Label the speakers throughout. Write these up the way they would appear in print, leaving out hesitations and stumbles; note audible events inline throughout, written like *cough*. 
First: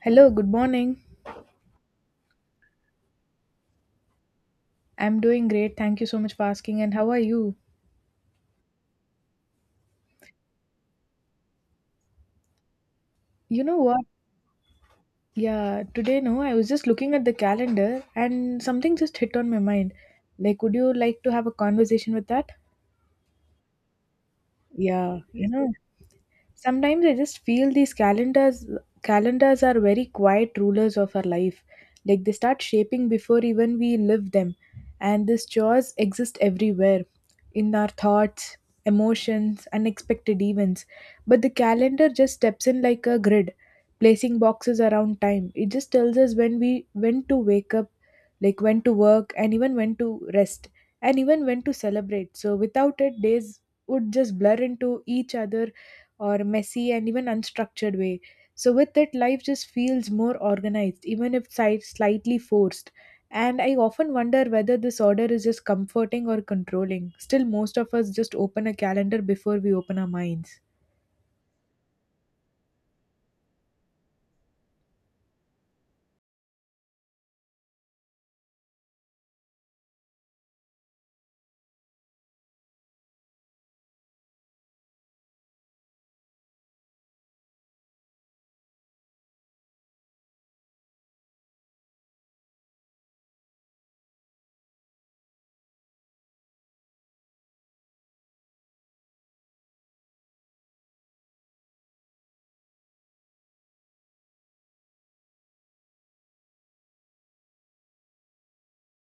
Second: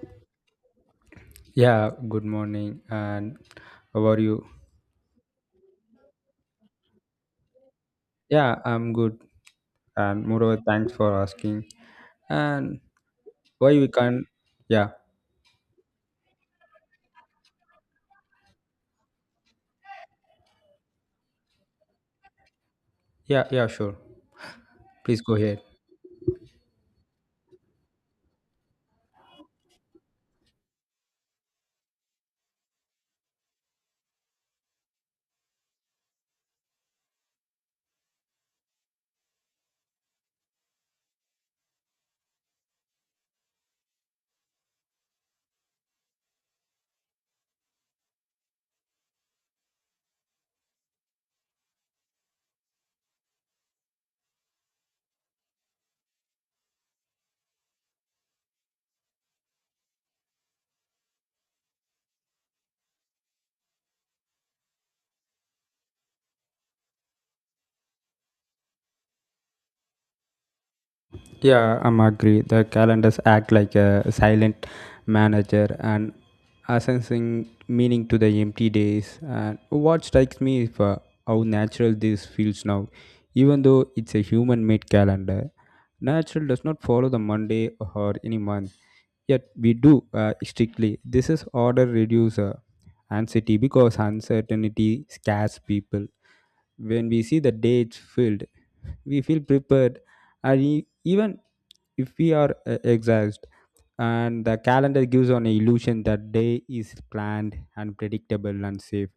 Speaker 1: Hello, good morning.
Speaker 2: Yeah, good morning. And how are you?
Speaker 1: I'm doing great. Thank you so much for asking. And how are you?
Speaker 2: Yeah, I'm good. And moreover, thanks for asking. And
Speaker 1: You
Speaker 2: why
Speaker 1: know
Speaker 2: we
Speaker 1: what?
Speaker 2: can't? Yeah,
Speaker 1: Yeah, today, no, I was just looking at the calendar and something just hit on my mind. Like, would you like to have a conversation with that?
Speaker 2: yeah, yeah, sure. Please
Speaker 1: Yeah,
Speaker 2: go ahead.
Speaker 1: sometimes I just feel these calendars are very quiet rulers of our life. Like they start shaping before even we live them. And these chores exist everywhere in our thoughts, emotions, unexpected events. But the calendar just steps in like a grid, placing boxes around time. It just tells us when to wake up, like when to work and even when to rest and even when to celebrate. So without it, days would just blur into each other, or messy and even unstructured way. So with it, life just feels more organized, even if slightly forced. And I often wonder whether this order is just comforting or controlling. Still, most of us just open a calendar before we open our minds.
Speaker 2: Yeah, I'm agree. The calendars act like a silent manager and assessing meaning to the empty days. And what strikes me is how natural this feels now, even though it's a human-made calendar. Natural does not follow the Monday or any month. Yet we do strictly. This is order reducer anxiety because uncertainty scares people. When we see the dates filled, we feel prepared, and even if we are exhausted, and the calendar gives an illusion that day is planned and predictable and safe.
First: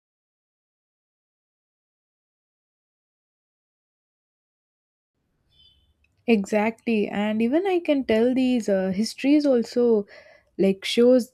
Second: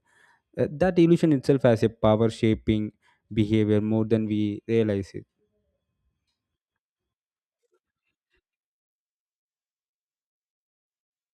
Speaker 2: That illusion itself has a power shaping behavior more than we realize.
Speaker 1: Exactly, and even I can tell these histories also, like, shows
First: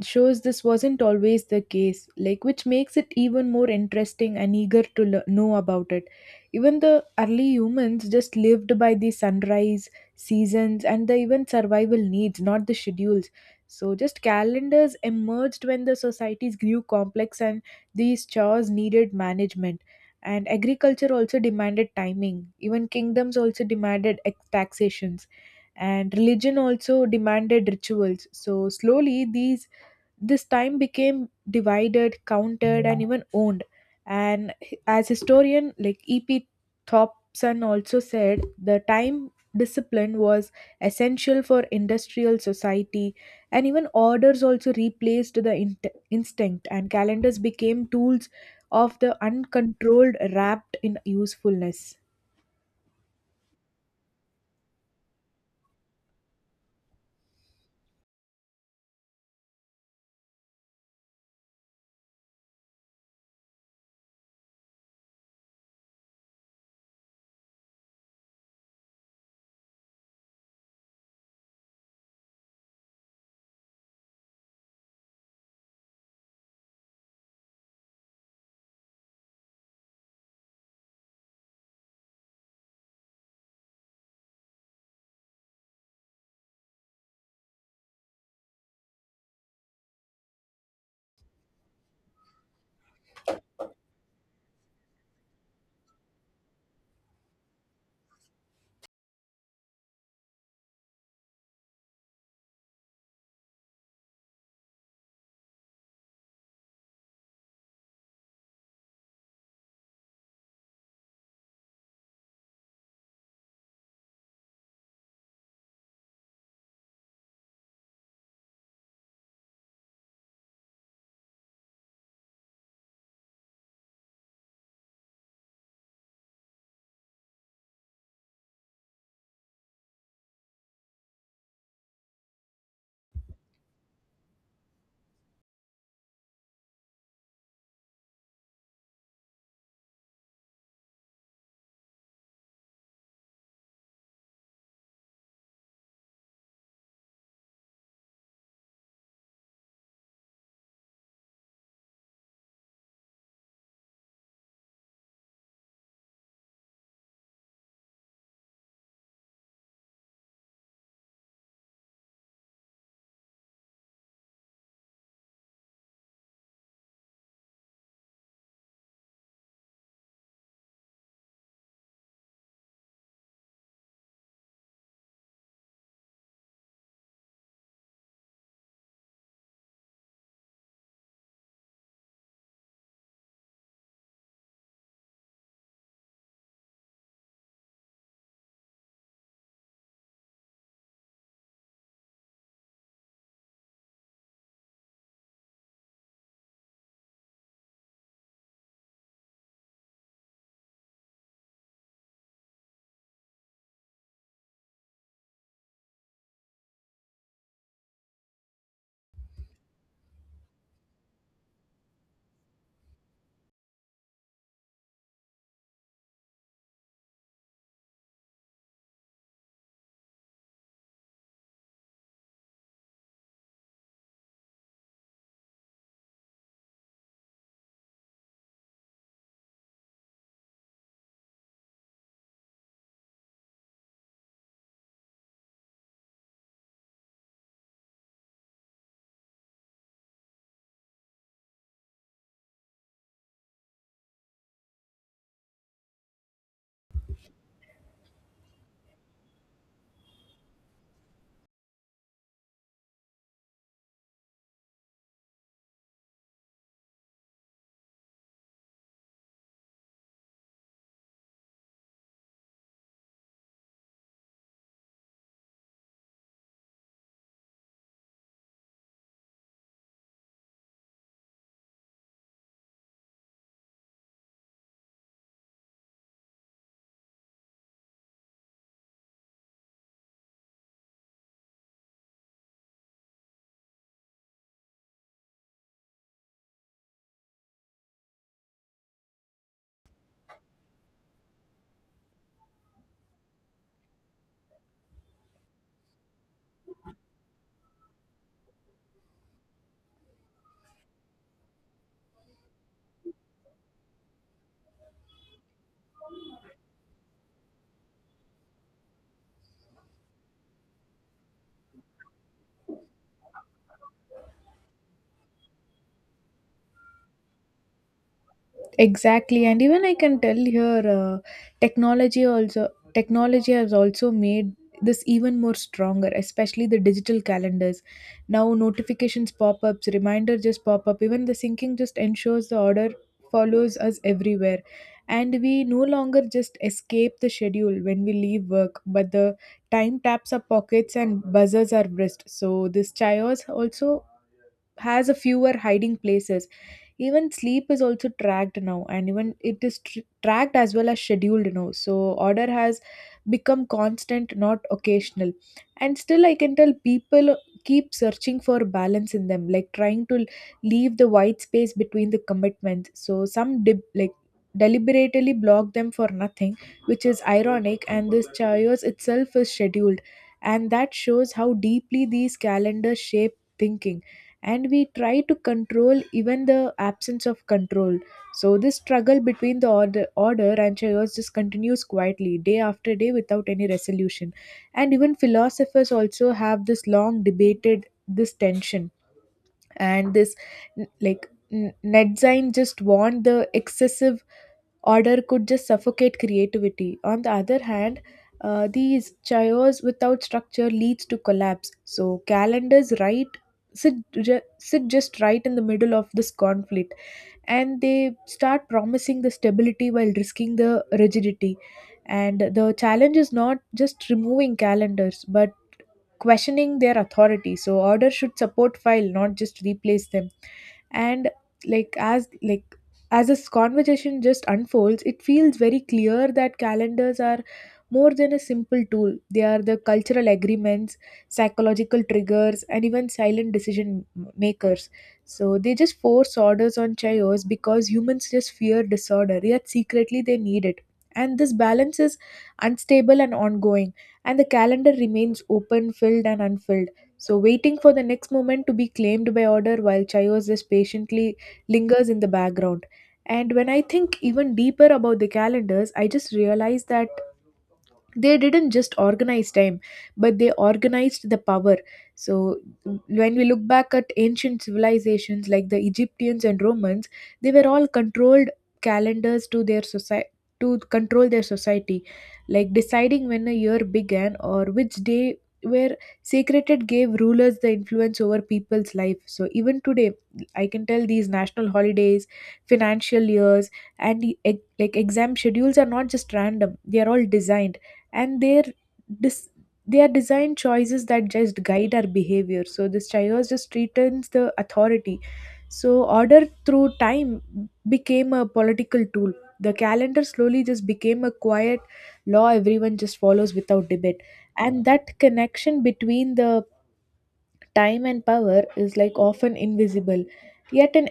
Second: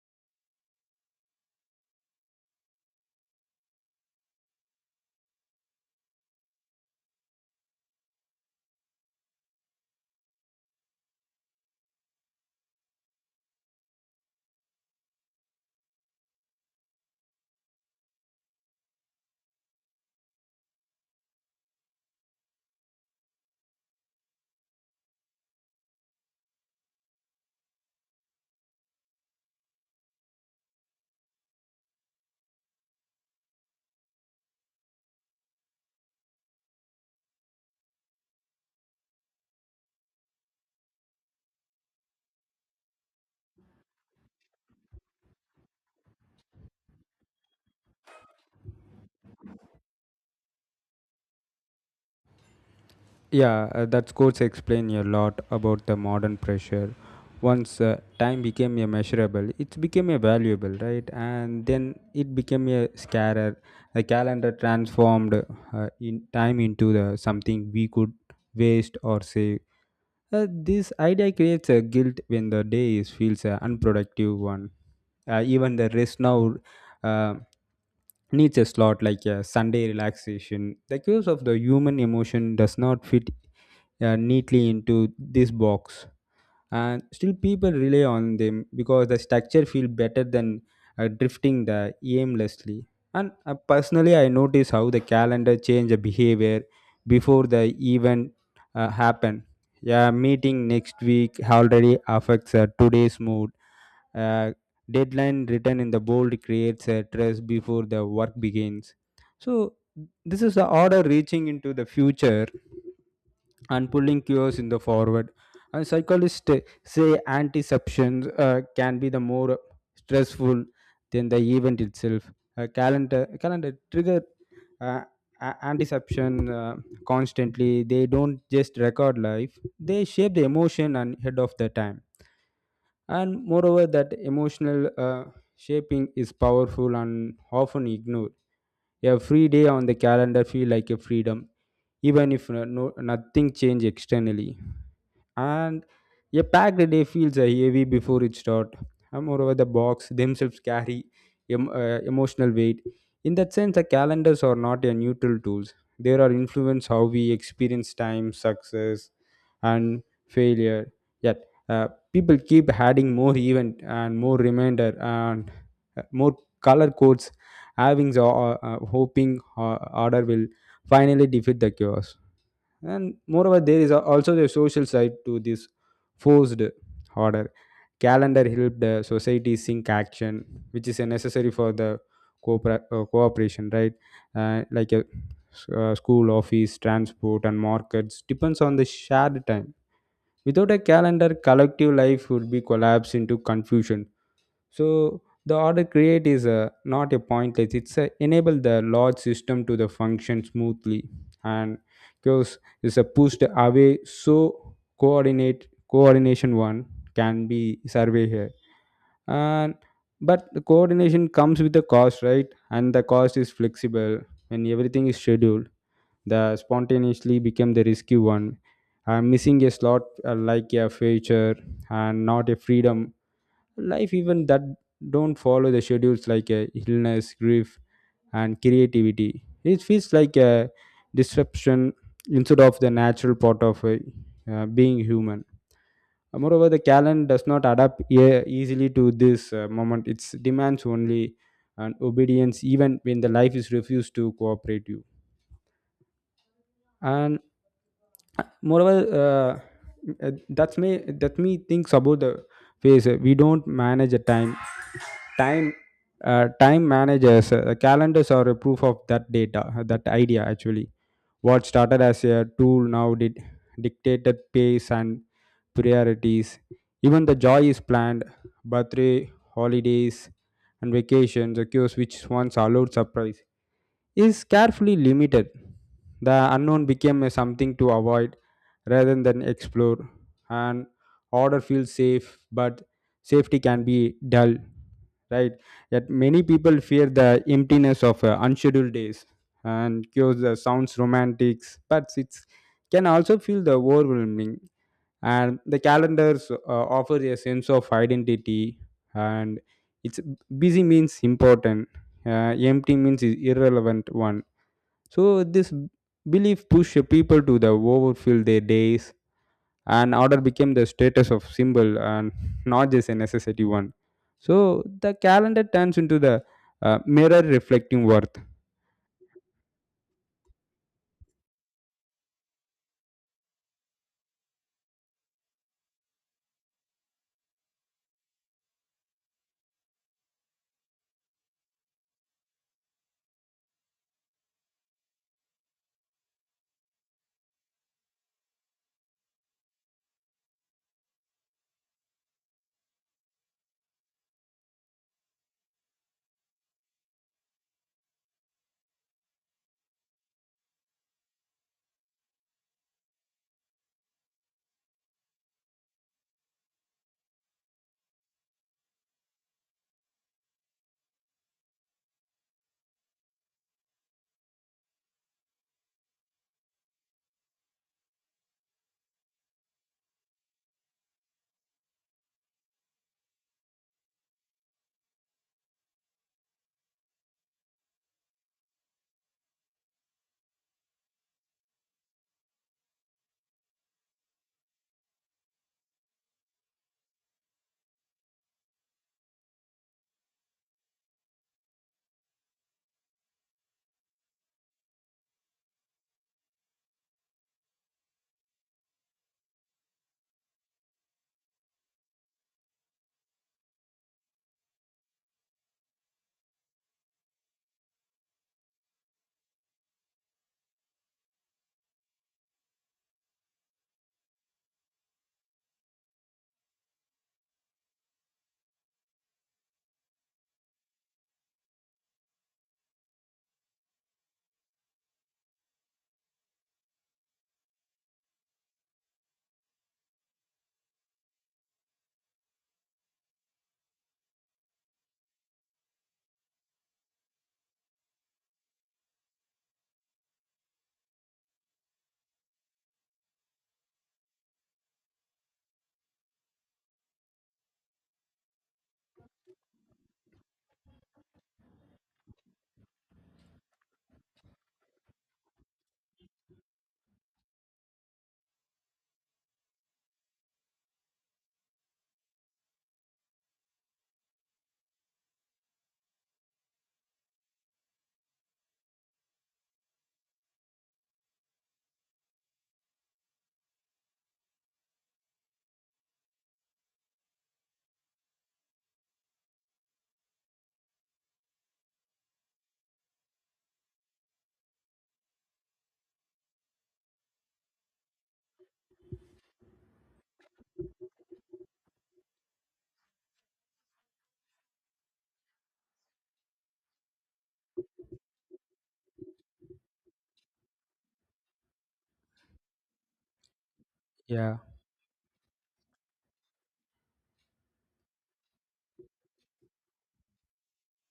Speaker 1: shows this wasn't always the case, like, which makes it even more interesting and eager to know about it. Even the early humans just lived by the sunrise, seasons, and the even survival needs, not the schedules. So just calendars emerged when the societies grew complex and these chores needed management, and agriculture also demanded timing, even kingdoms also demanded taxations, and religion also demanded rituals. So slowly these this time became divided, countered, and even owned. And as historian like E.P. Thompson also said, the time discipline was essential for industrial society, and even orders also replaced the instinct, and calendars became tools of the uncontrolled, wrapped in usefulness.
Speaker 2: Yeah, that scores explain a lot about the modern pressure. Once time became a measurable, it became a valuable, right? And then it became a scarer. The calendar transformed in time into the something we could waste or save. This idea creates a guilt when the day is, feels an unproductive one. Even the rest now uh, needs a slot like a Sunday relaxation. The curse of the human emotion does not fit neatly into this box, and still people rely on them because the structure feel better than drifting the aimlessly. And personally, I notice how the calendar change the behavior before the event happen. Yeah, meeting next week already affects today's mood. uh, Deadline written in the bold creates a stress before the work begins, so this is the order reaching into the future and pulling cures in the forward. And psychologists say anticeptions can be the more stressful than the event itself. A calendar trigger uh, antiception constantly. They don't just record life; they shape the emotion and head of the time. And moreover, that emotional shaping is powerful and often ignored. A free day on the calendar feel like a freedom, even if nothing change externally, and a packed day feels heavy before it starts. Moreover, the box themselves carry emotional weight. In that sense, the calendars are not a neutral tools. They are influence how we experience time, success, and failure. Yet, people keep adding more event and more reminder and more color codes, having the hoping order will finally defeat the chaos. And moreover, there is also the social side to this forced order. Calendar helped the society sync action, which is a necessary for the cooperation, right? Like a school, office, transport and markets depends on the shared time. Without a calendar, collective life would be collapsed into confusion. So the order create is a, not a pointless. It's a, enable the large system to the function smoothly, and because it's a pushed away. So coordinate coordination one can be survey here, and but the coordination comes with the cost, right? And the cost is flexible when everything is scheduled. The spontaneously become the risky one. I'm missing a slot like a feature and not a freedom. Life even that don't follow the schedules like illness, grief and creativity, it feels like a disruption instead of the natural part of being human. Moreover, the calendar does not adapt easily to this moment. It demands only an obedience even when the life is refused to cooperate you. And moreover uh, uh, that's me, that me thinks about the phase, we don't manage a time. Time managers, calendars are a proof of that data, that idea actually. What started as a tool now did dictated pace and priorities. Even the joy is planned: birthday, holidays and vacations occurs which once allowed surprise is carefully limited. The unknown became a something to avoid rather than explore, and order feels safe, but safety can be dull, right? Yet many people fear the emptiness of unscheduled days, and cures the sounds romantics, but it can also feel the overwhelming. And the calendars offer a sense of identity, and it's busy means important, uh, empty means is irrelevant one. So this belief push people to the overfill their days, and order became the status of symbol and not just a necessity one. So the calendar turns into the mirror reflecting worth.
Speaker 1: Exactly, and even I can tell here, technology has also made this even more stronger, especially the digital calendars. Now notifications pop ups, reminder just pop up. Even the syncing just ensures the order follows us everywhere, and we no longer just escape the schedule when we leave work, but the time taps our pockets and buzzers our wrist. So this chaos also has a fewer hiding places. Even sleep is also tracked now and even it is tracked as well as scheduled now, so order has become constant, not occasional. And still I can tell people keep searching for balance in them, like trying to leave the white space between the commitments. So some dip, like, deliberately block them for nothing, which is ironic, and this chaos itself is scheduled, and that shows how deeply these calendars shape thinking, and we try to control even the absence of control. So this struggle between the order and chaos just continues quietly day after day without any resolution. And even philosophers also have this long debated this tension. And this like Nedzain just warned the excessive order could just suffocate creativity. On the other hand, these chaos without structure leads to collapse. So calendars right sit just right in the middle of this conflict, and they start promising the stability while risking the rigidity. And the challenge is not just removing calendars, but questioning their authority, so orders should support file, not just replace them. And, like, as, as this conversation just unfolds, it feels very clear that calendars are more than a simple tool. They are the cultural agreements, psychological triggers, and even silent decision makers. So they just force orders on chaos because humans just fear disorder, yet secretly they need it, and this balance is unstable and ongoing, and the calendar remains open, filled, and unfilled. So, waiting for the next moment to be claimed by order while chaos just patiently lingers in the background. And when I think even deeper about the calendars, I just realize that they didn't just organize time, but they organized the power. So when we look back at ancient civilizations like the Egyptians and Romans, they were all controlled calendars to their society to control their society, like deciding when a year began or which day were sacred gave rulers the influence over people's life. So even today I can tell these national holidays, financial years, and the, like, exam schedules are not just random. They are all designed, and dis- their design choices that just guide our behavior, so this chaos just returns the authority. So order through time became a political tool. The calendar slowly just became a quiet law everyone just follows without debate.
Speaker 2: Yeah,
Speaker 1: And that connection between the time and power is like often invisible, yet an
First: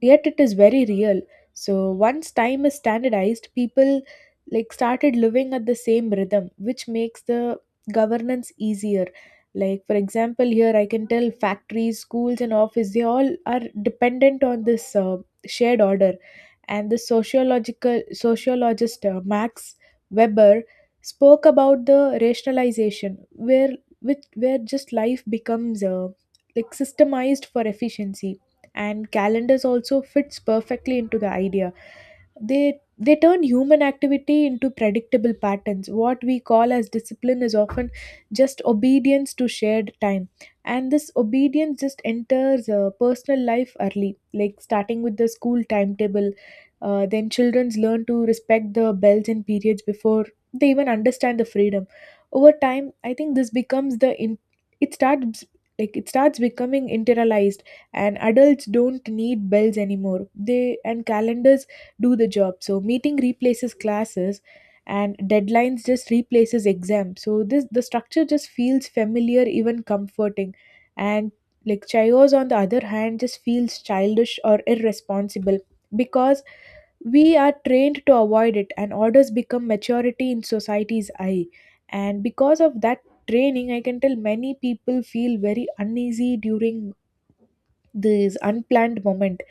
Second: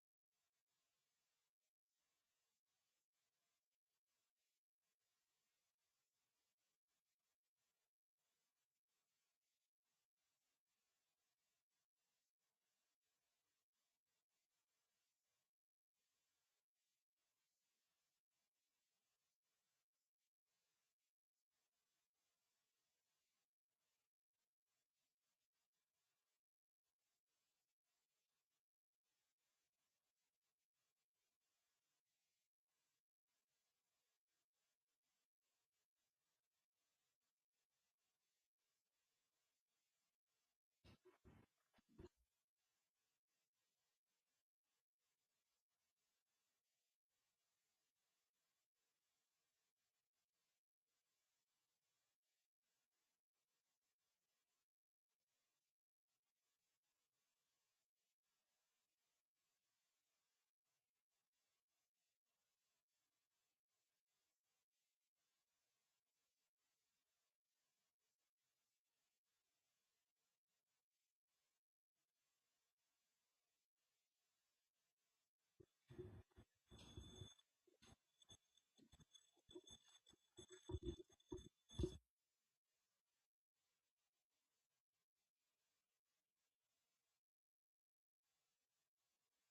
Speaker 1: yet it is very real. So once time is standardized, people like started living at the same rhythm, which makes the governance easier. Like, for example, here I can tell factories, schools, and office, they all are dependent on this shared order. And the sociological sociologist Max Weber spoke about the rationalization, where where just life becomes like systemized for efficiency, and calendars also fits perfectly into the idea. They they turn human activity into predictable patterns. What we call as discipline is often just obedience to shared time. And this obedience just enters personal life early, like starting with the school timetable. Then children learn to respect the bells and periods before they even understand the freedom. Over time, I think this becomes the in it starts it starts becoming internalized. And adults don't need bells anymore, they and calendars do the job. So meeting replaces classes, and deadlines just replaces exams. So this the structure just feels familiar, even comforting. And, like, chaos on the other hand just feels childish or irresponsible, because we are trained to avoid it, and orders become maturity in society's eye. And because of that training, I can tell many people feel very uneasy during this unplanned moment.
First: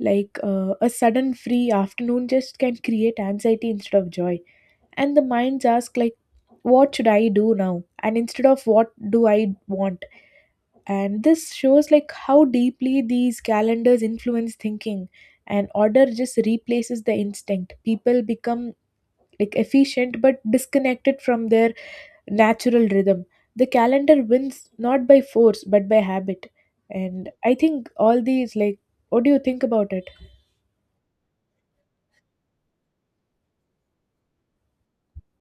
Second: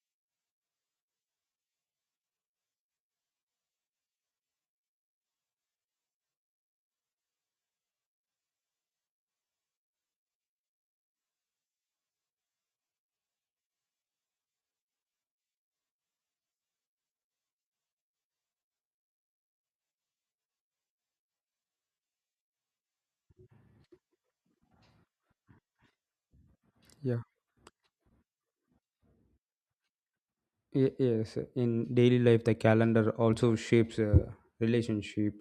Speaker 1: Like, a sudden free afternoon just can create anxiety instead of joy. And the minds ask like, what should I do now, and instead of, what do I want. And this shows like how deeply these calendars influence thinking, and order just replaces the instinct. People become like efficient but disconnected from their natural rhythm. The calendar wins not by force but by habit.
Speaker 2: yeah.
Speaker 1: And I think all these, like, what do you think about it?
Speaker 2: Yes, in daily life, the calendar also shapes a relationship.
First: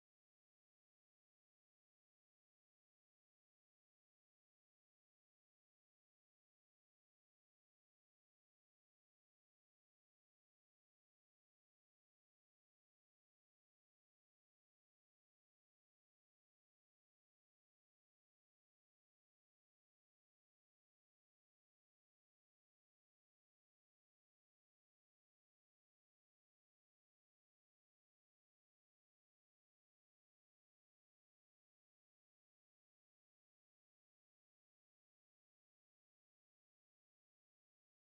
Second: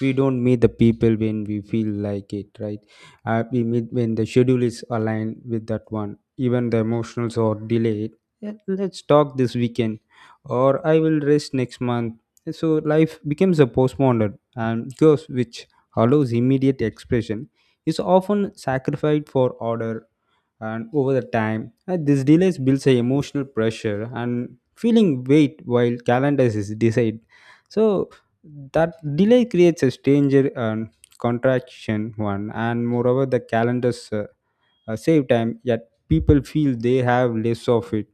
Speaker 2: We don't meet the people when we feel like it, right? We meet when the schedule is aligned with that one. Even the emotionals are delayed. Yeah, let's talk this weekend, or I will rest next month. So life becomes a postponed and curse which allows immediate expression is often sacrificed for order, and over the time this delays builds a emotional pressure and feeling weight while calendars is decide. So that delay creates a stranger and contraction one. And moreover, the calendars save time yet people feel they have less of it.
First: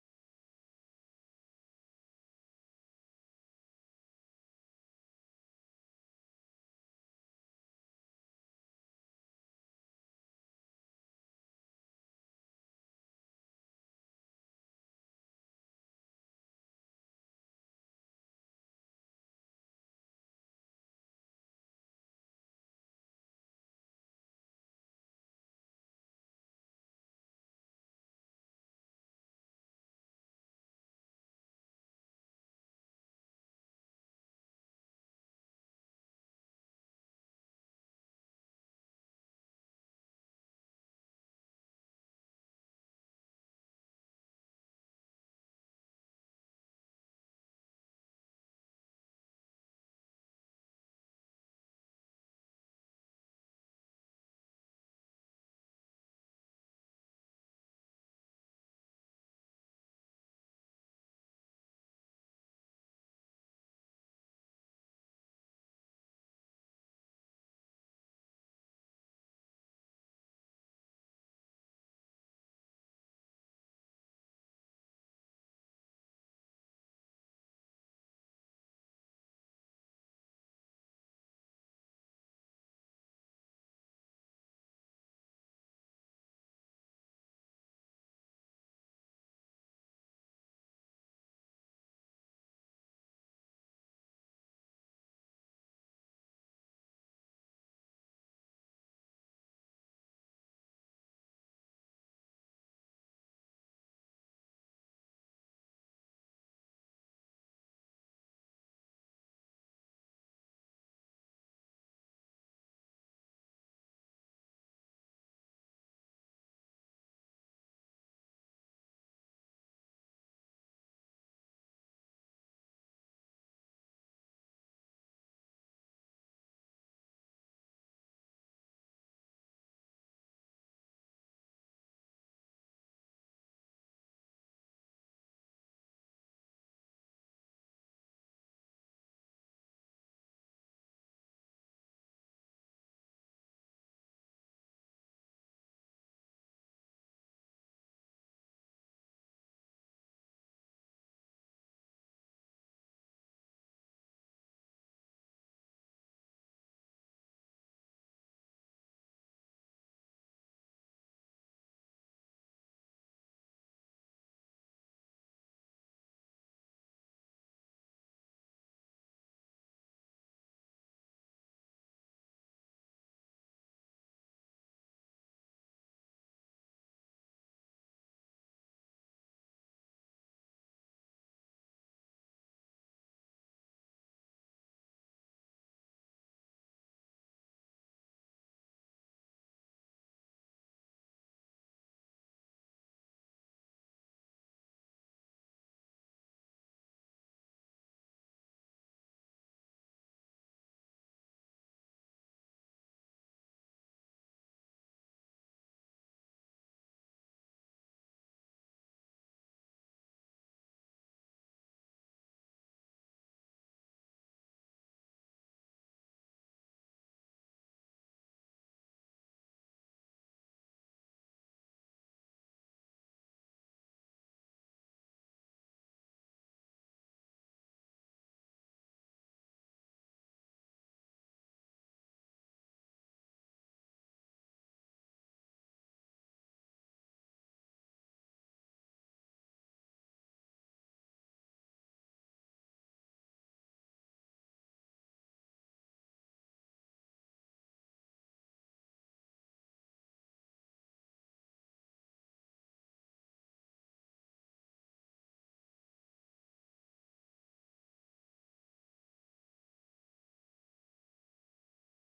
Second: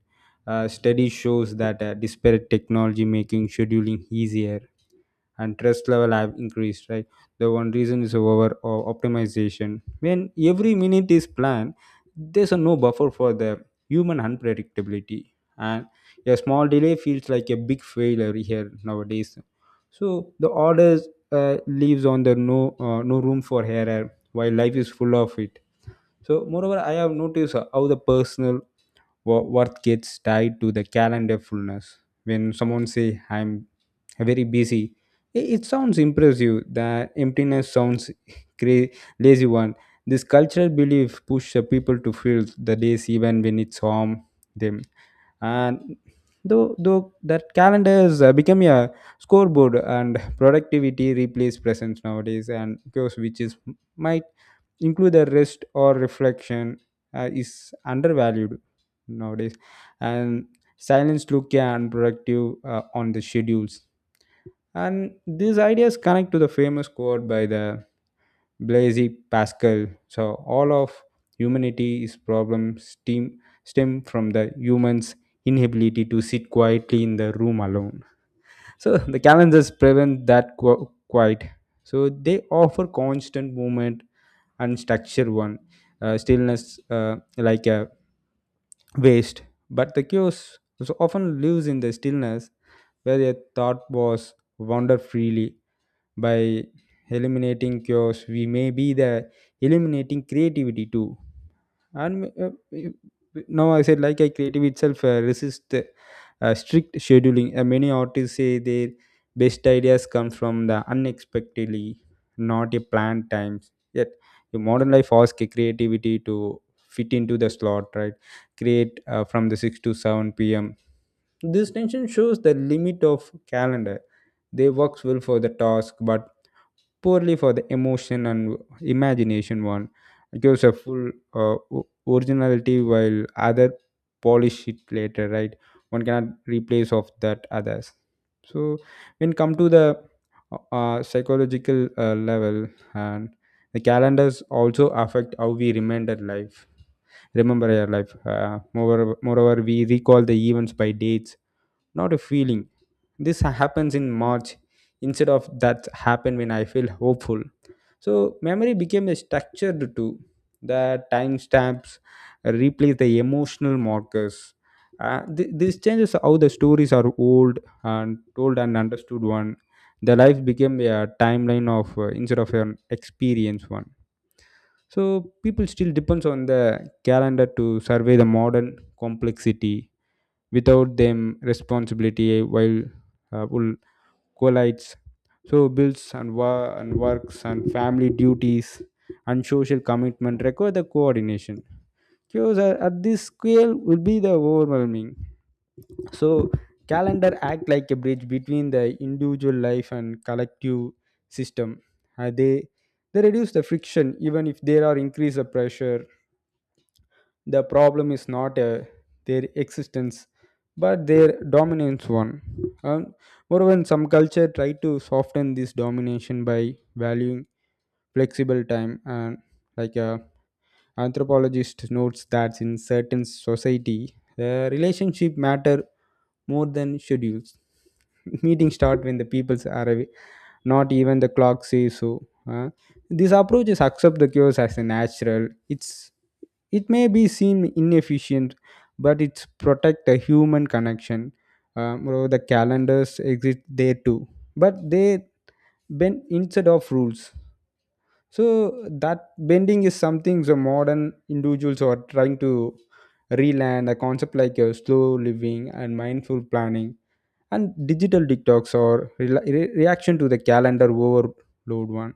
Speaker 2: Study shows that disparate technology making scheduling easier and trust level have increased, right? The one reason is over optimization. When every minute is planned, there's a no buffer for the human unpredictability, and a small delay feels like a big failure here nowadays. So the orders leaves on the no room for error while life is full of it. So moreover, I have noticed how the personal worth gets tied to the calendar fullness. When someone say I'm very busy, it sounds impressive. The emptiness sounds *laughs* cra- lazy one. This cultural belief pushes people to fill the days even when it's harm them. And though that calendar has become a scoreboard and productivity replace presence nowadays, and because which is might include the rest or reflection is undervalued nowadays. And silence look, yeah, and productive on the schedules. And these ideas connect to the famous quote by the Blaise Pascal: so all of humanity is problem stem from the humans inability to sit quietly in the room alone. So *laughs* the calendars prevent that quite. So they offer constant movement and structure one, stillness like a waste. But the chaos so often lives in the stillness where a thought was wander freely. By eliminating chaos, we may be the eliminating creativity too. And now I said like I creative itself resist strict scheduling. Many artists say their best ideas come from the unexpectedly, not a planned times. Yet the modern life asks creativity to fit into the slot, right? Create from the 6 to 7 p.m. This tension shows the limit of calendar. They works well for the task but poorly for the emotion and imagination one. It gives a full originality while other polish it later, right? One cannot replace of that others. So when come to the psychological level, and the calendars also affect how we remember our life. Moreover, we recall the events by dates, not a feeling. This happens in March, instead of that happen when I feel hopeful. So memory became a structured tool. The timestamps replace the emotional markers. This changes how the stories are old and told and understood one. The life became a timeline of instead of an experience one. So people still depends on the calendar to survey the modern complexity. Without them, responsibility while will collides. So bills and works and family duties and social commitment require the coordination. Chaos at this scale will be the overwhelming. So calendar act like a bridge between the individual life and collective system. Uh, they they reduce the friction even if there are increase the pressure. The problem is not their existence, but their dominance one. Um, moreover, in some culture try to soften this domination by valuing flexible time, and like anthropologist notes that in certain society, the relationship matter more than schedules. *laughs* Meetings start when the peoples are away, not even the clock says so. These approaches accept the cures as a natural. It may be seem inefficient, but it's protect the human connection. Moreover, the calendars exist there too, but they bend instead of rules. So that bending is something the modern individuals are trying to relearn. A concept like slow living and mindful planning and digital detox or reaction to the calendar overload one.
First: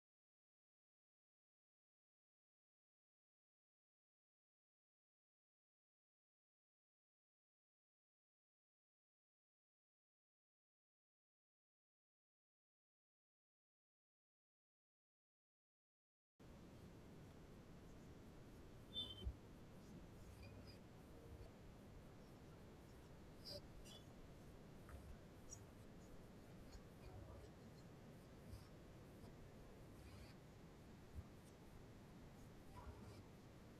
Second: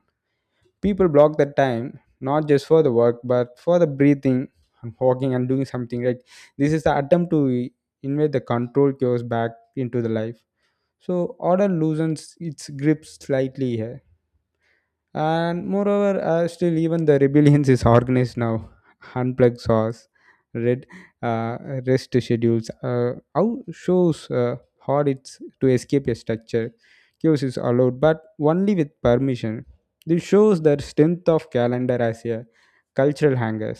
Speaker 2: People block the time not just for the work but for the breathing and walking and doing something, right? This is the attempt to invade the control chaos back into the life. So order loosens its grip slightly here and moreover still even the rebellions is organized now *laughs* unplugged source red uh, rest schedules, how shows hard it's to escape a structure. Chaos is allowed but only with permission. This shows the strength of calendar as a cultural hanger.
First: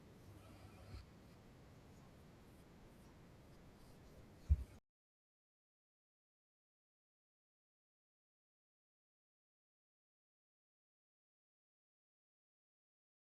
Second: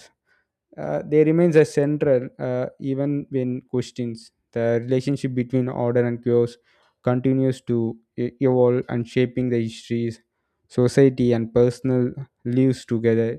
Speaker 2: They remains a central, even when questions the relationship between order and chaos continues to evolve and shaping the histories, society and personal lives together,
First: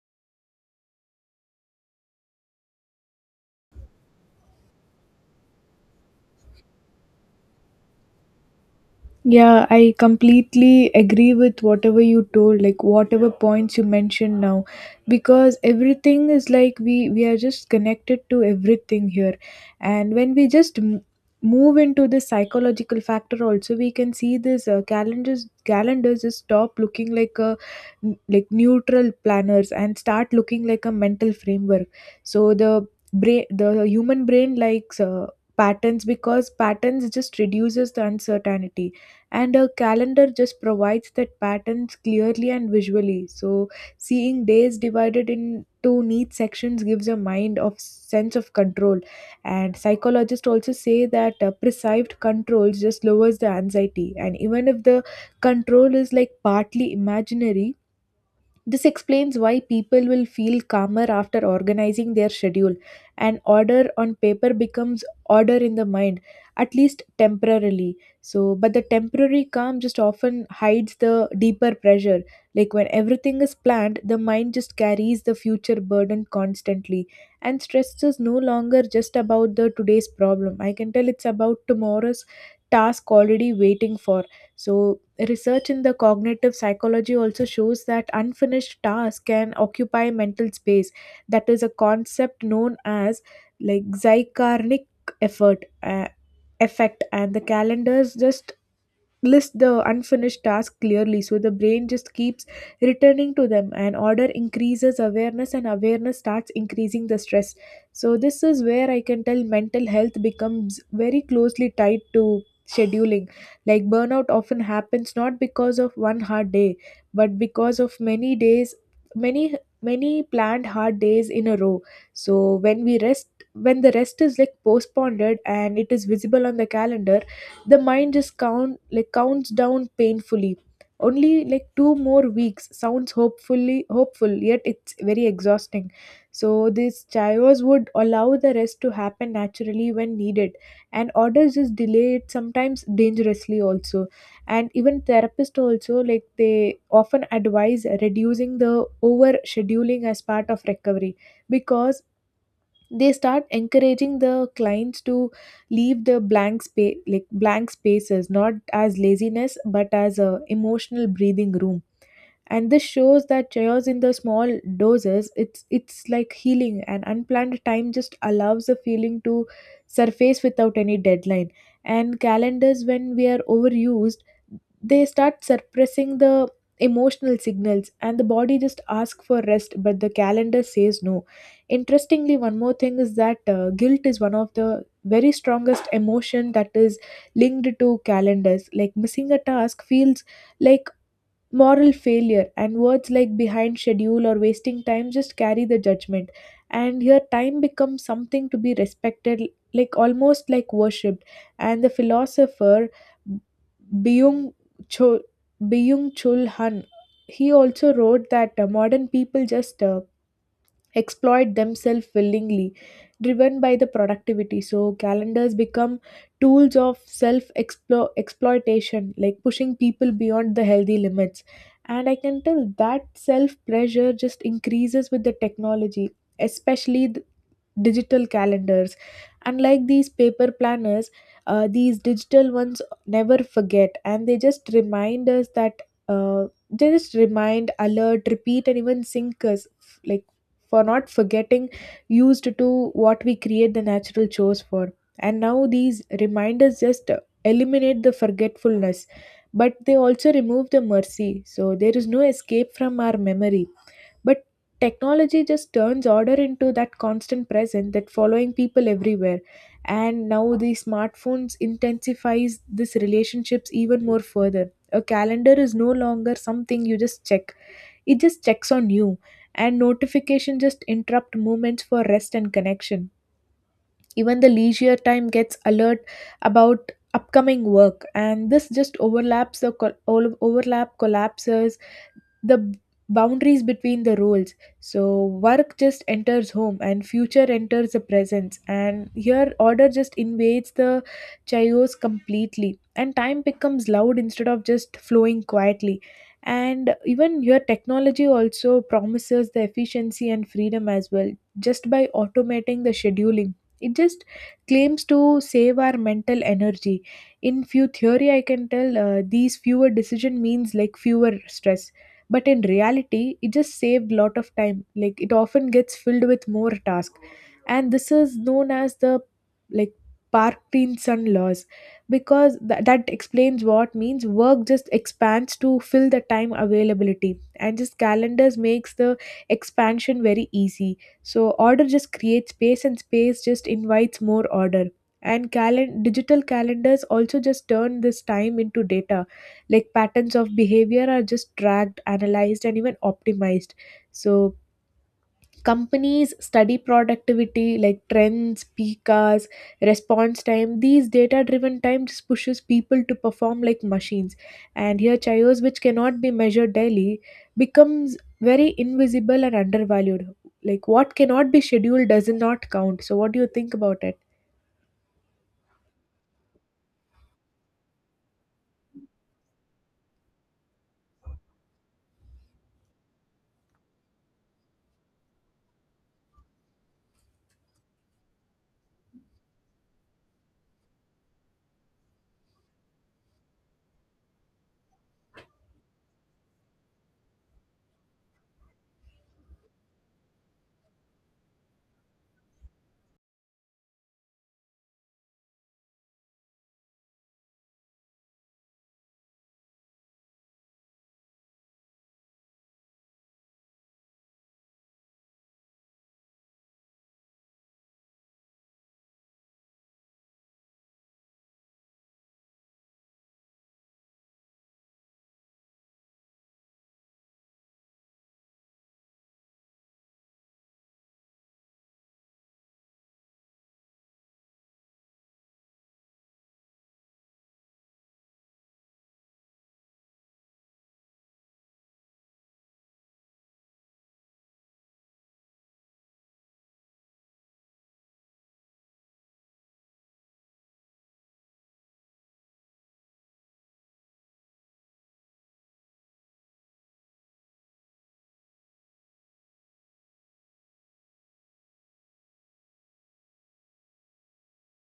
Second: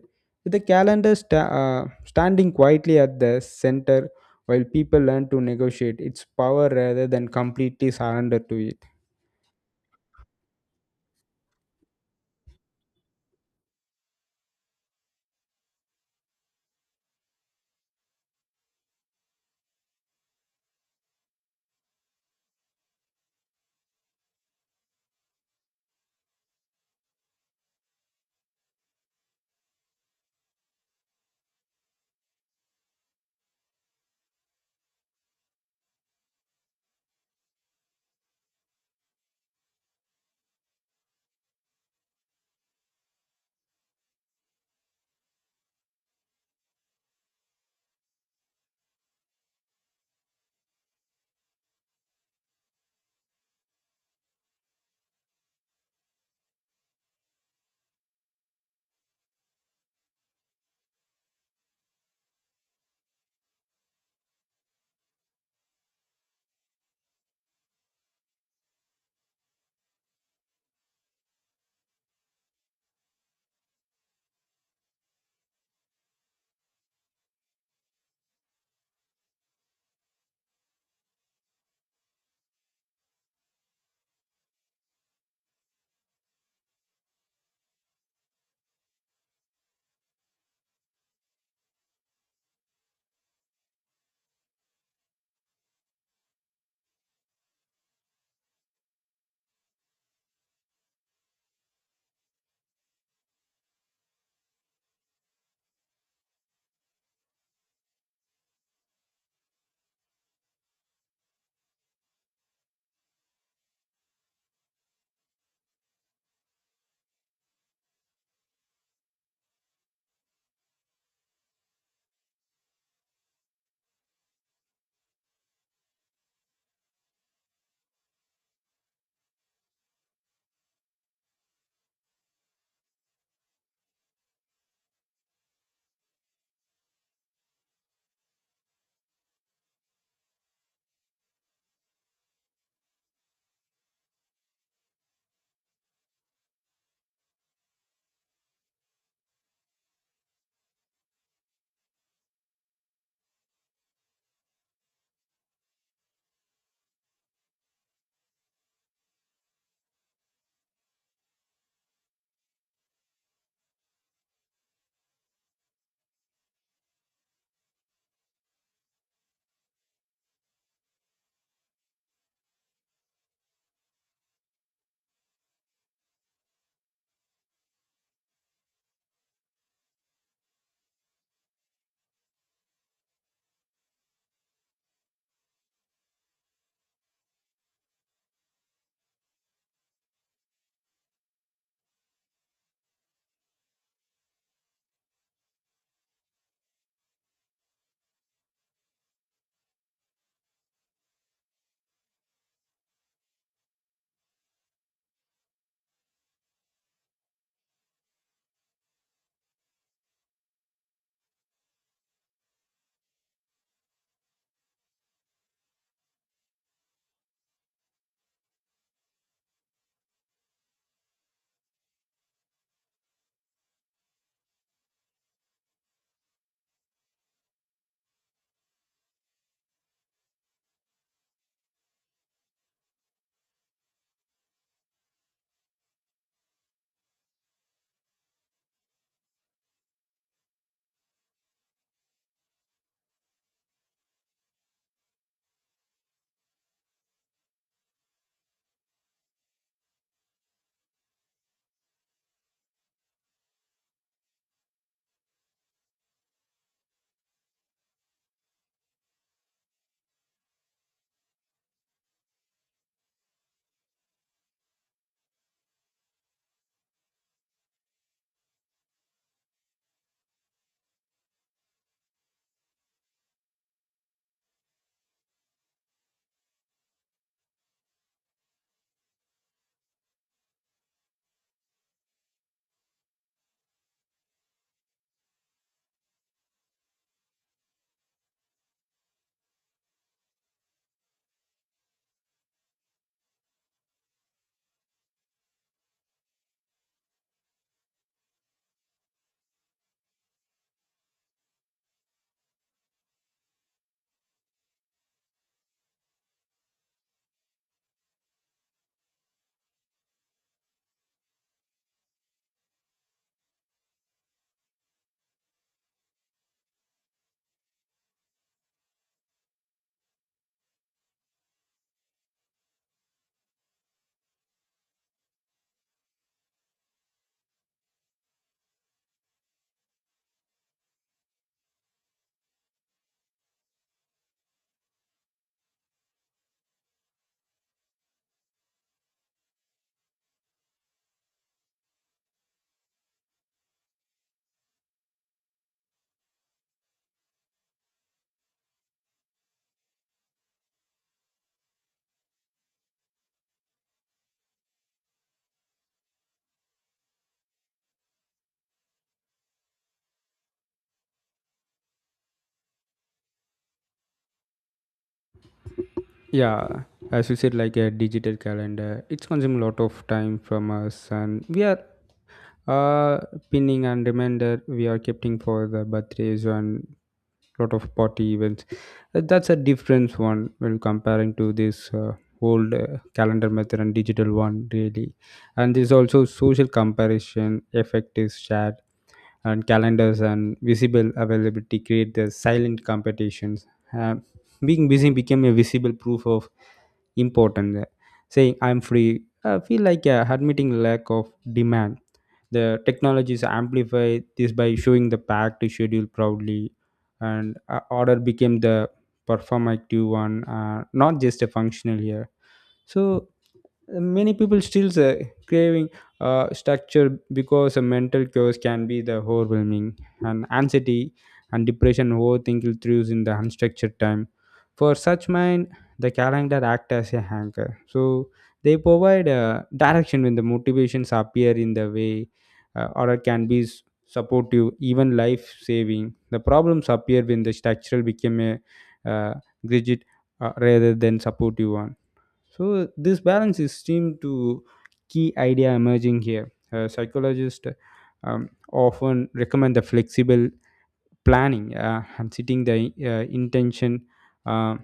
Speaker 2: with the calendar standing quietly at the center while people learn to negotiate its power rather than completely surrender to it.
Speaker 1: Yeah, I completely agree with whatever you told, like whatever points you mentioned now, because everything is like we are just connected to everything here, and when we just move into the psychological factor also, we can see this calendars just stop looking like a like neutral planners and start looking like a mental framework. So the brain, the human brain, likes patterns because patterns just reduces the uncertainty, and a calendar just provides that patterns clearly and visually. So seeing days divided into neat sections gives a mind of sense of control, and psychologists also say that perceived controls just lowers the anxiety, and even if the control is like partly imaginary, this explains why people will feel calmer after organizing their schedule, and order on paper becomes order in the mind, at least temporarily. So, but the temporary calm just often hides the deeper pressure. Like, when everything is planned, the mind just carries the future burden constantly, and stress is no longer just about the today's problem. I can tell it's about tomorrow's task already waiting for. So, research in the cognitive psychology also shows that unfinished tasks can occupy mental space. That is a concept known as like Zygarnik effort effect, and the calendars just list the unfinished tasks clearly so the brain just keeps returning to them, and order increases awareness and awareness starts increasing the stress. So this is where I can tell mental health becomes very closely tied to scheduling. Like burnout often happens not because of one hard day but because of many days, many many planned hard days in a row. So when we rest, when the rest is like postponed and it is visible on the calendar, the mind just counts down painfully. Only like two more weeks sounds hopeful yet it's very exhausting. So this chaos would allow the rest to happen naturally when needed, and orders just delay it sometimes dangerously also. And even therapists also, like, they often advise reducing the over scheduling as part of recovery, because they start encouraging the clients to leave the blank space, like blank spaces, not as laziness but as a emotional breathing room. And this shows that chaos in the small doses, it's like healing, and unplanned time just allows the feeling to surface without any deadline. And calendars when we are overused, they start suppressing the emotional signals, and the body just asks for rest but the calendar says no. Interestingly, one more thing is that guilt is one of the very strongest emotion that is linked to calendars. Like missing a task feels like moral failure, and words like behind schedule or wasting time just carry the judgment. And here time becomes something to be respected, like almost like worshipped. And the philosopher byung chul byung chul han, he also wrote that modern people just exploit themselves willingly, driven by the productivity. So calendars become tools of self exploitation, like pushing people beyond the healthy limits. And I can tell that self pressure just increases with the technology, especially digital calendars, unlike these paper planners. These digital ones never forget and they just remind us that they just remind, alert, repeat, and even sync us like for not forgetting used to what we create the natural chores for. And now these reminders just eliminate the forgetfulness, but they also remove the mercy, so there is no escape from our memory. But technology just turns order into that constant present that following people everywhere. And now the smartphones intensifies this relationships even more further. A calendar is no longer something you just check. It just checks on you. And notification just interrupt moments for rest and connection. Even the leisure time gets alert about upcoming work, and this just overlaps the col- all overlap collapses the b- boundaries between the roles. So work just enters home and future enters the presence, and here order just invades the chaos completely and time becomes loud instead of just flowing quietly. And even your technology also promises the efficiency and freedom as well. Just by automating the scheduling, it just claims to save our mental energy. In few theory, I can tell these fewer decision means like fewer stress, but in reality it just saved lot of time, like it often gets filled with more tasks. And this is known as the like parkinson laws, because that explains what means work just expands to fill the time availability, and just calendars makes the expansion very easy. So order just creates space and space just invites more order. And digital calendars also just turn this time into data, like patterns of behavior are just tracked, analyzed, and even optimized. So companies study productivity like trends, peak hours, response time. These data driven times pushes people to perform like machines. And here chaos, which cannot be measured daily, becomes very invisible and undervalued. Like what cannot be scheduled does not count. So what do you think about it?
Speaker 2: Yeah, as you said, like a digital calendar, it's consuming a lot of time from us, and we are uh pinning and reminder we are keeping for the birthdays and lot of party events. That's a different one when comparing to this old calendar method and digital one really. And there's also social comparison effect is shared, and calendars and visible availability create the silent competitions. Uh, Being busy became a visible proof of importance. Saying I'm free, I feel like admitting lack of demand. The technologies amplify this by showing the packed schedule proudly, and order became the performative one, not just a functional here. So many people still craving structure because a mental chaos can be the overwhelming, and anxiety and depression overthinking thrives in the unstructured time. For such mind, the calendar act as a anchor, so they provide a direction when the motivations appear in the way. Or it can be supportive, even life saving. The problems appear when the structural became a uh, rigid rather than supportive one. So this balance is seem to key idea emerging here. Psychologists often recommend the flexible planning and setting the intention, uh,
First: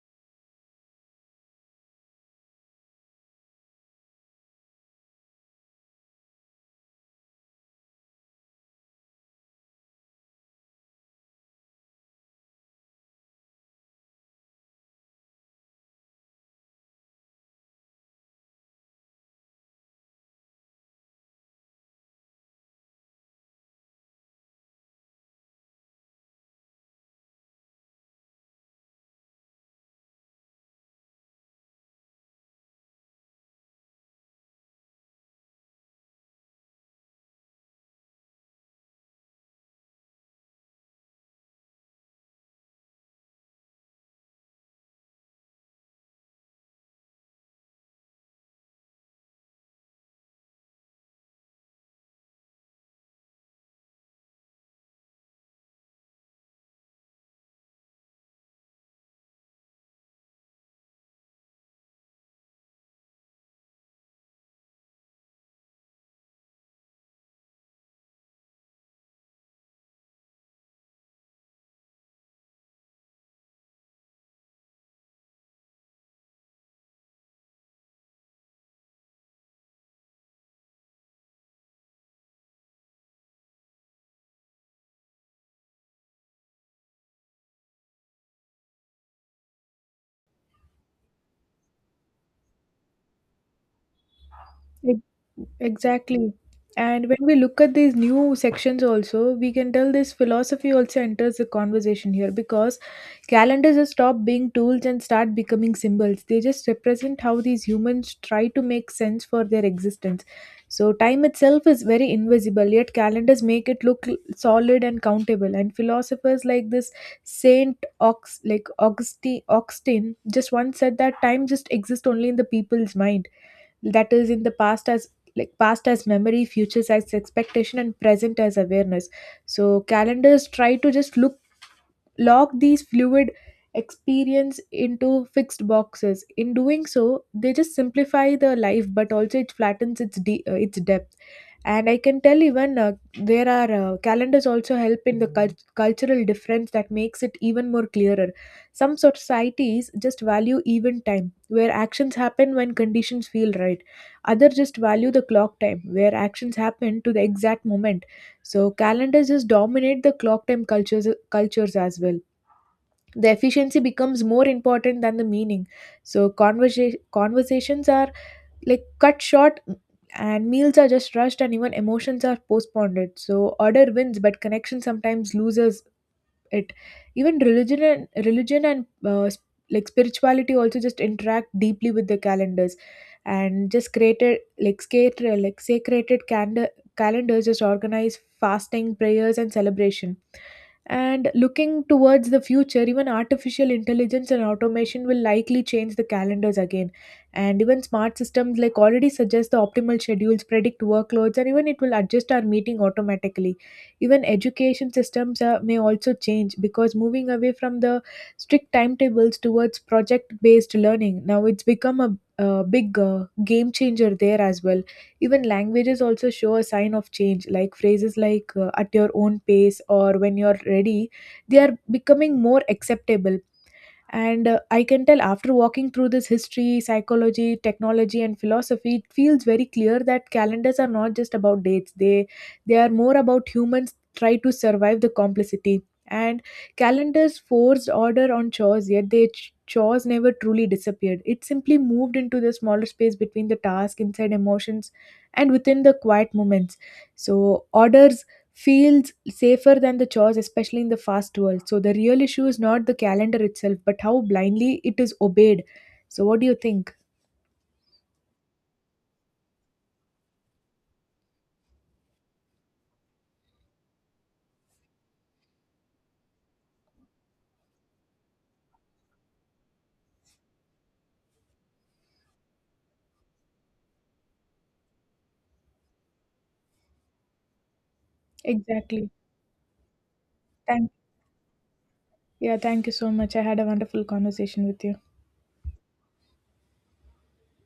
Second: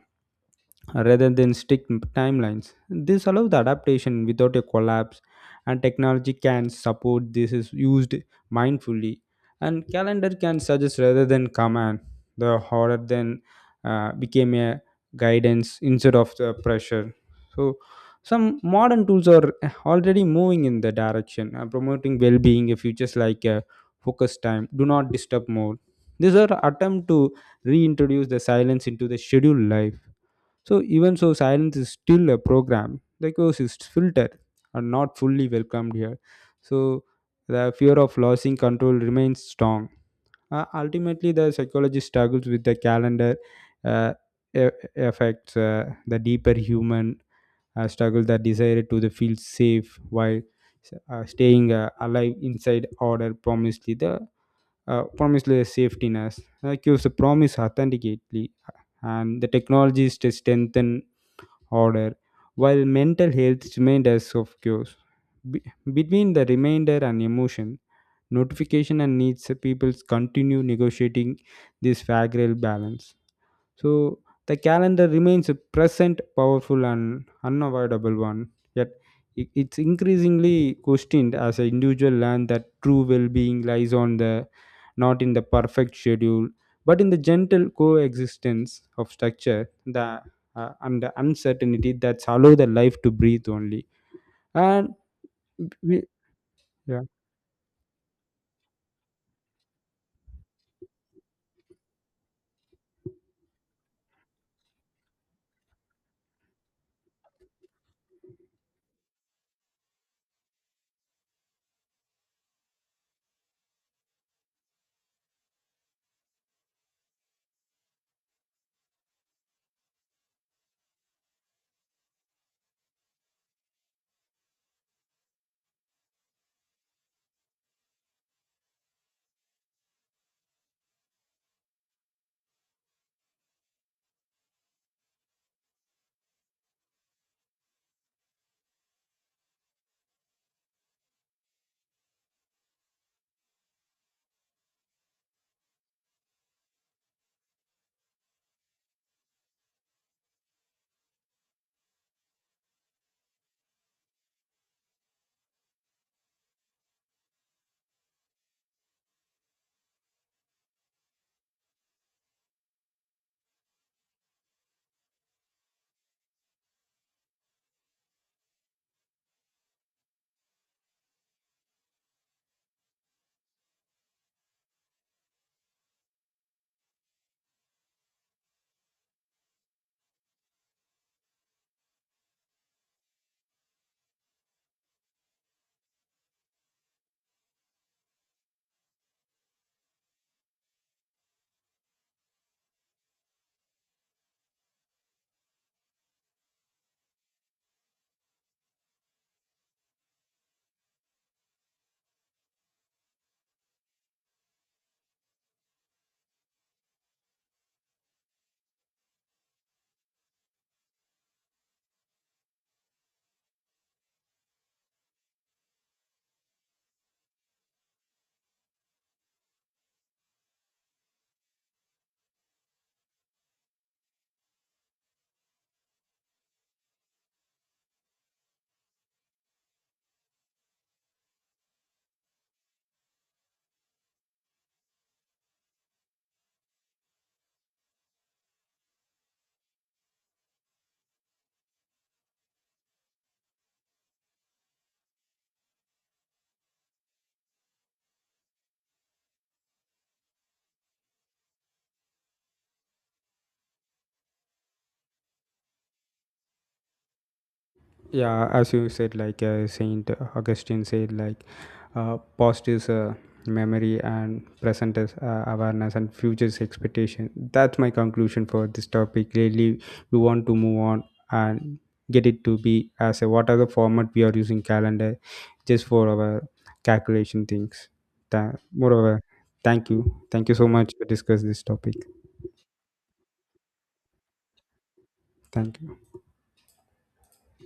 Speaker 2: rather than strict timelines. This allows the adaptation without a collapse, and technology can support this is used mindfully. And calendar can suggest rather than command. The horror then became a guidance instead of the pressure. So some modern tools are already moving in the direction, promoting well-being features like focus time, do not disturb mode. These are attempt to reintroduce the silence into the scheduled life. So even so, silence is still a program because its filter are not fully welcomed here. So the fear of losing control remains strong. Ultimately, the psychologist struggles with the calendar uh, effects, the deeper human struggle, that desire to the feel safe while staying alive inside order promised the safetiness. Gives the promise authenticately, and the technologies to strengthen order, while mental health remained as of cures. Be- Between the remainder and emotion, notification and needs, peoples continue negotiating this fragile balance. So the calendar remains a present, powerful, and unavoidable one. Yet it's increasingly questioned as an individual learn that true well-being lies on the not in the perfect schedule, but in the gentle coexistence of structure, the and the uncertainty that allow the life to breathe only. And
Speaker 1: Ex-
Speaker 2: we,
Speaker 1: Exactly.
Speaker 2: yeah,
Speaker 1: And when we look at these new sections also, we can tell this philosophy also enters the conversation here, because calendars just stop being tools and start becoming symbols. They just represent how these humans try to make sense for their existence. So time itself is very invisible, yet calendars make it look solid and countable. And philosophers like this Saint Ox like Augustine Augustine just once said that time just exists only in the people's mind, that is in the past as memory, futures as expectation, and present as awareness. So calendars try to just look lock these fluid experience into fixed boxes. In doing so they just simplify the life, but also it flattens its depth. And I can tell even there are calendars also help in the cultural difference that makes it even more clearer. Some societies just value event time, where actions happen when conditions feel right. Others just value the clock time, where actions happen to the exact moment. So calendars just dominate the clock time cultures as well. The efficiency becomes more important than the meaning. So conversations are like cut short, and meals are just rushed, and even emotions are postponed. So order wins but connection sometimes loses it. Even religion and spirituality also just interact deeply with the calendars, and just created like scared like sacred calendars. Just organize fasting, prayers, and celebration. And looking towards the future, even artificial intelligence and automation will likely change the calendars again. And even smart systems like already suggest the optimal schedules, predict workloads, and even it will adjust our meeting automatically. Even education systems may also change, because moving away from the strict timetables towards project based learning, now it's become a big game changer there as well. Even languages also show a sign of change, like phrases like at your own pace or when you're ready, they are becoming more acceptable. And I can tell after walking through this history, psychology, technology, and philosophy, it feels very clear that calendars are not just about dates. They are more about humans try to survive the complexity. And calendars forced order on chores, yet they chores never truly disappeared. It simply moved into the smaller space between the task, inside emotions, and within the quiet moments. So orders feels safer than the chores, especially in the fast world. So the real issue is not the calendar itself, but how blindly it is obeyed. So what do you think?
Speaker 2: yeah, as you said, like Saint Augustine said, like past is memory, and present is awareness, and future is expectation. That's my conclusion for this topic. Really, we want to move on and get it to be as a what are the format we are using calendar just for our calculation things.
Speaker 1: Exactly.
Speaker 2: Moreover, thank you. Thank you so
Speaker 1: Thank
Speaker 2: much to discuss this topic.
Speaker 1: Yeah, thank you so much. I had a wonderful conversation with you.
Speaker 2: Thank you.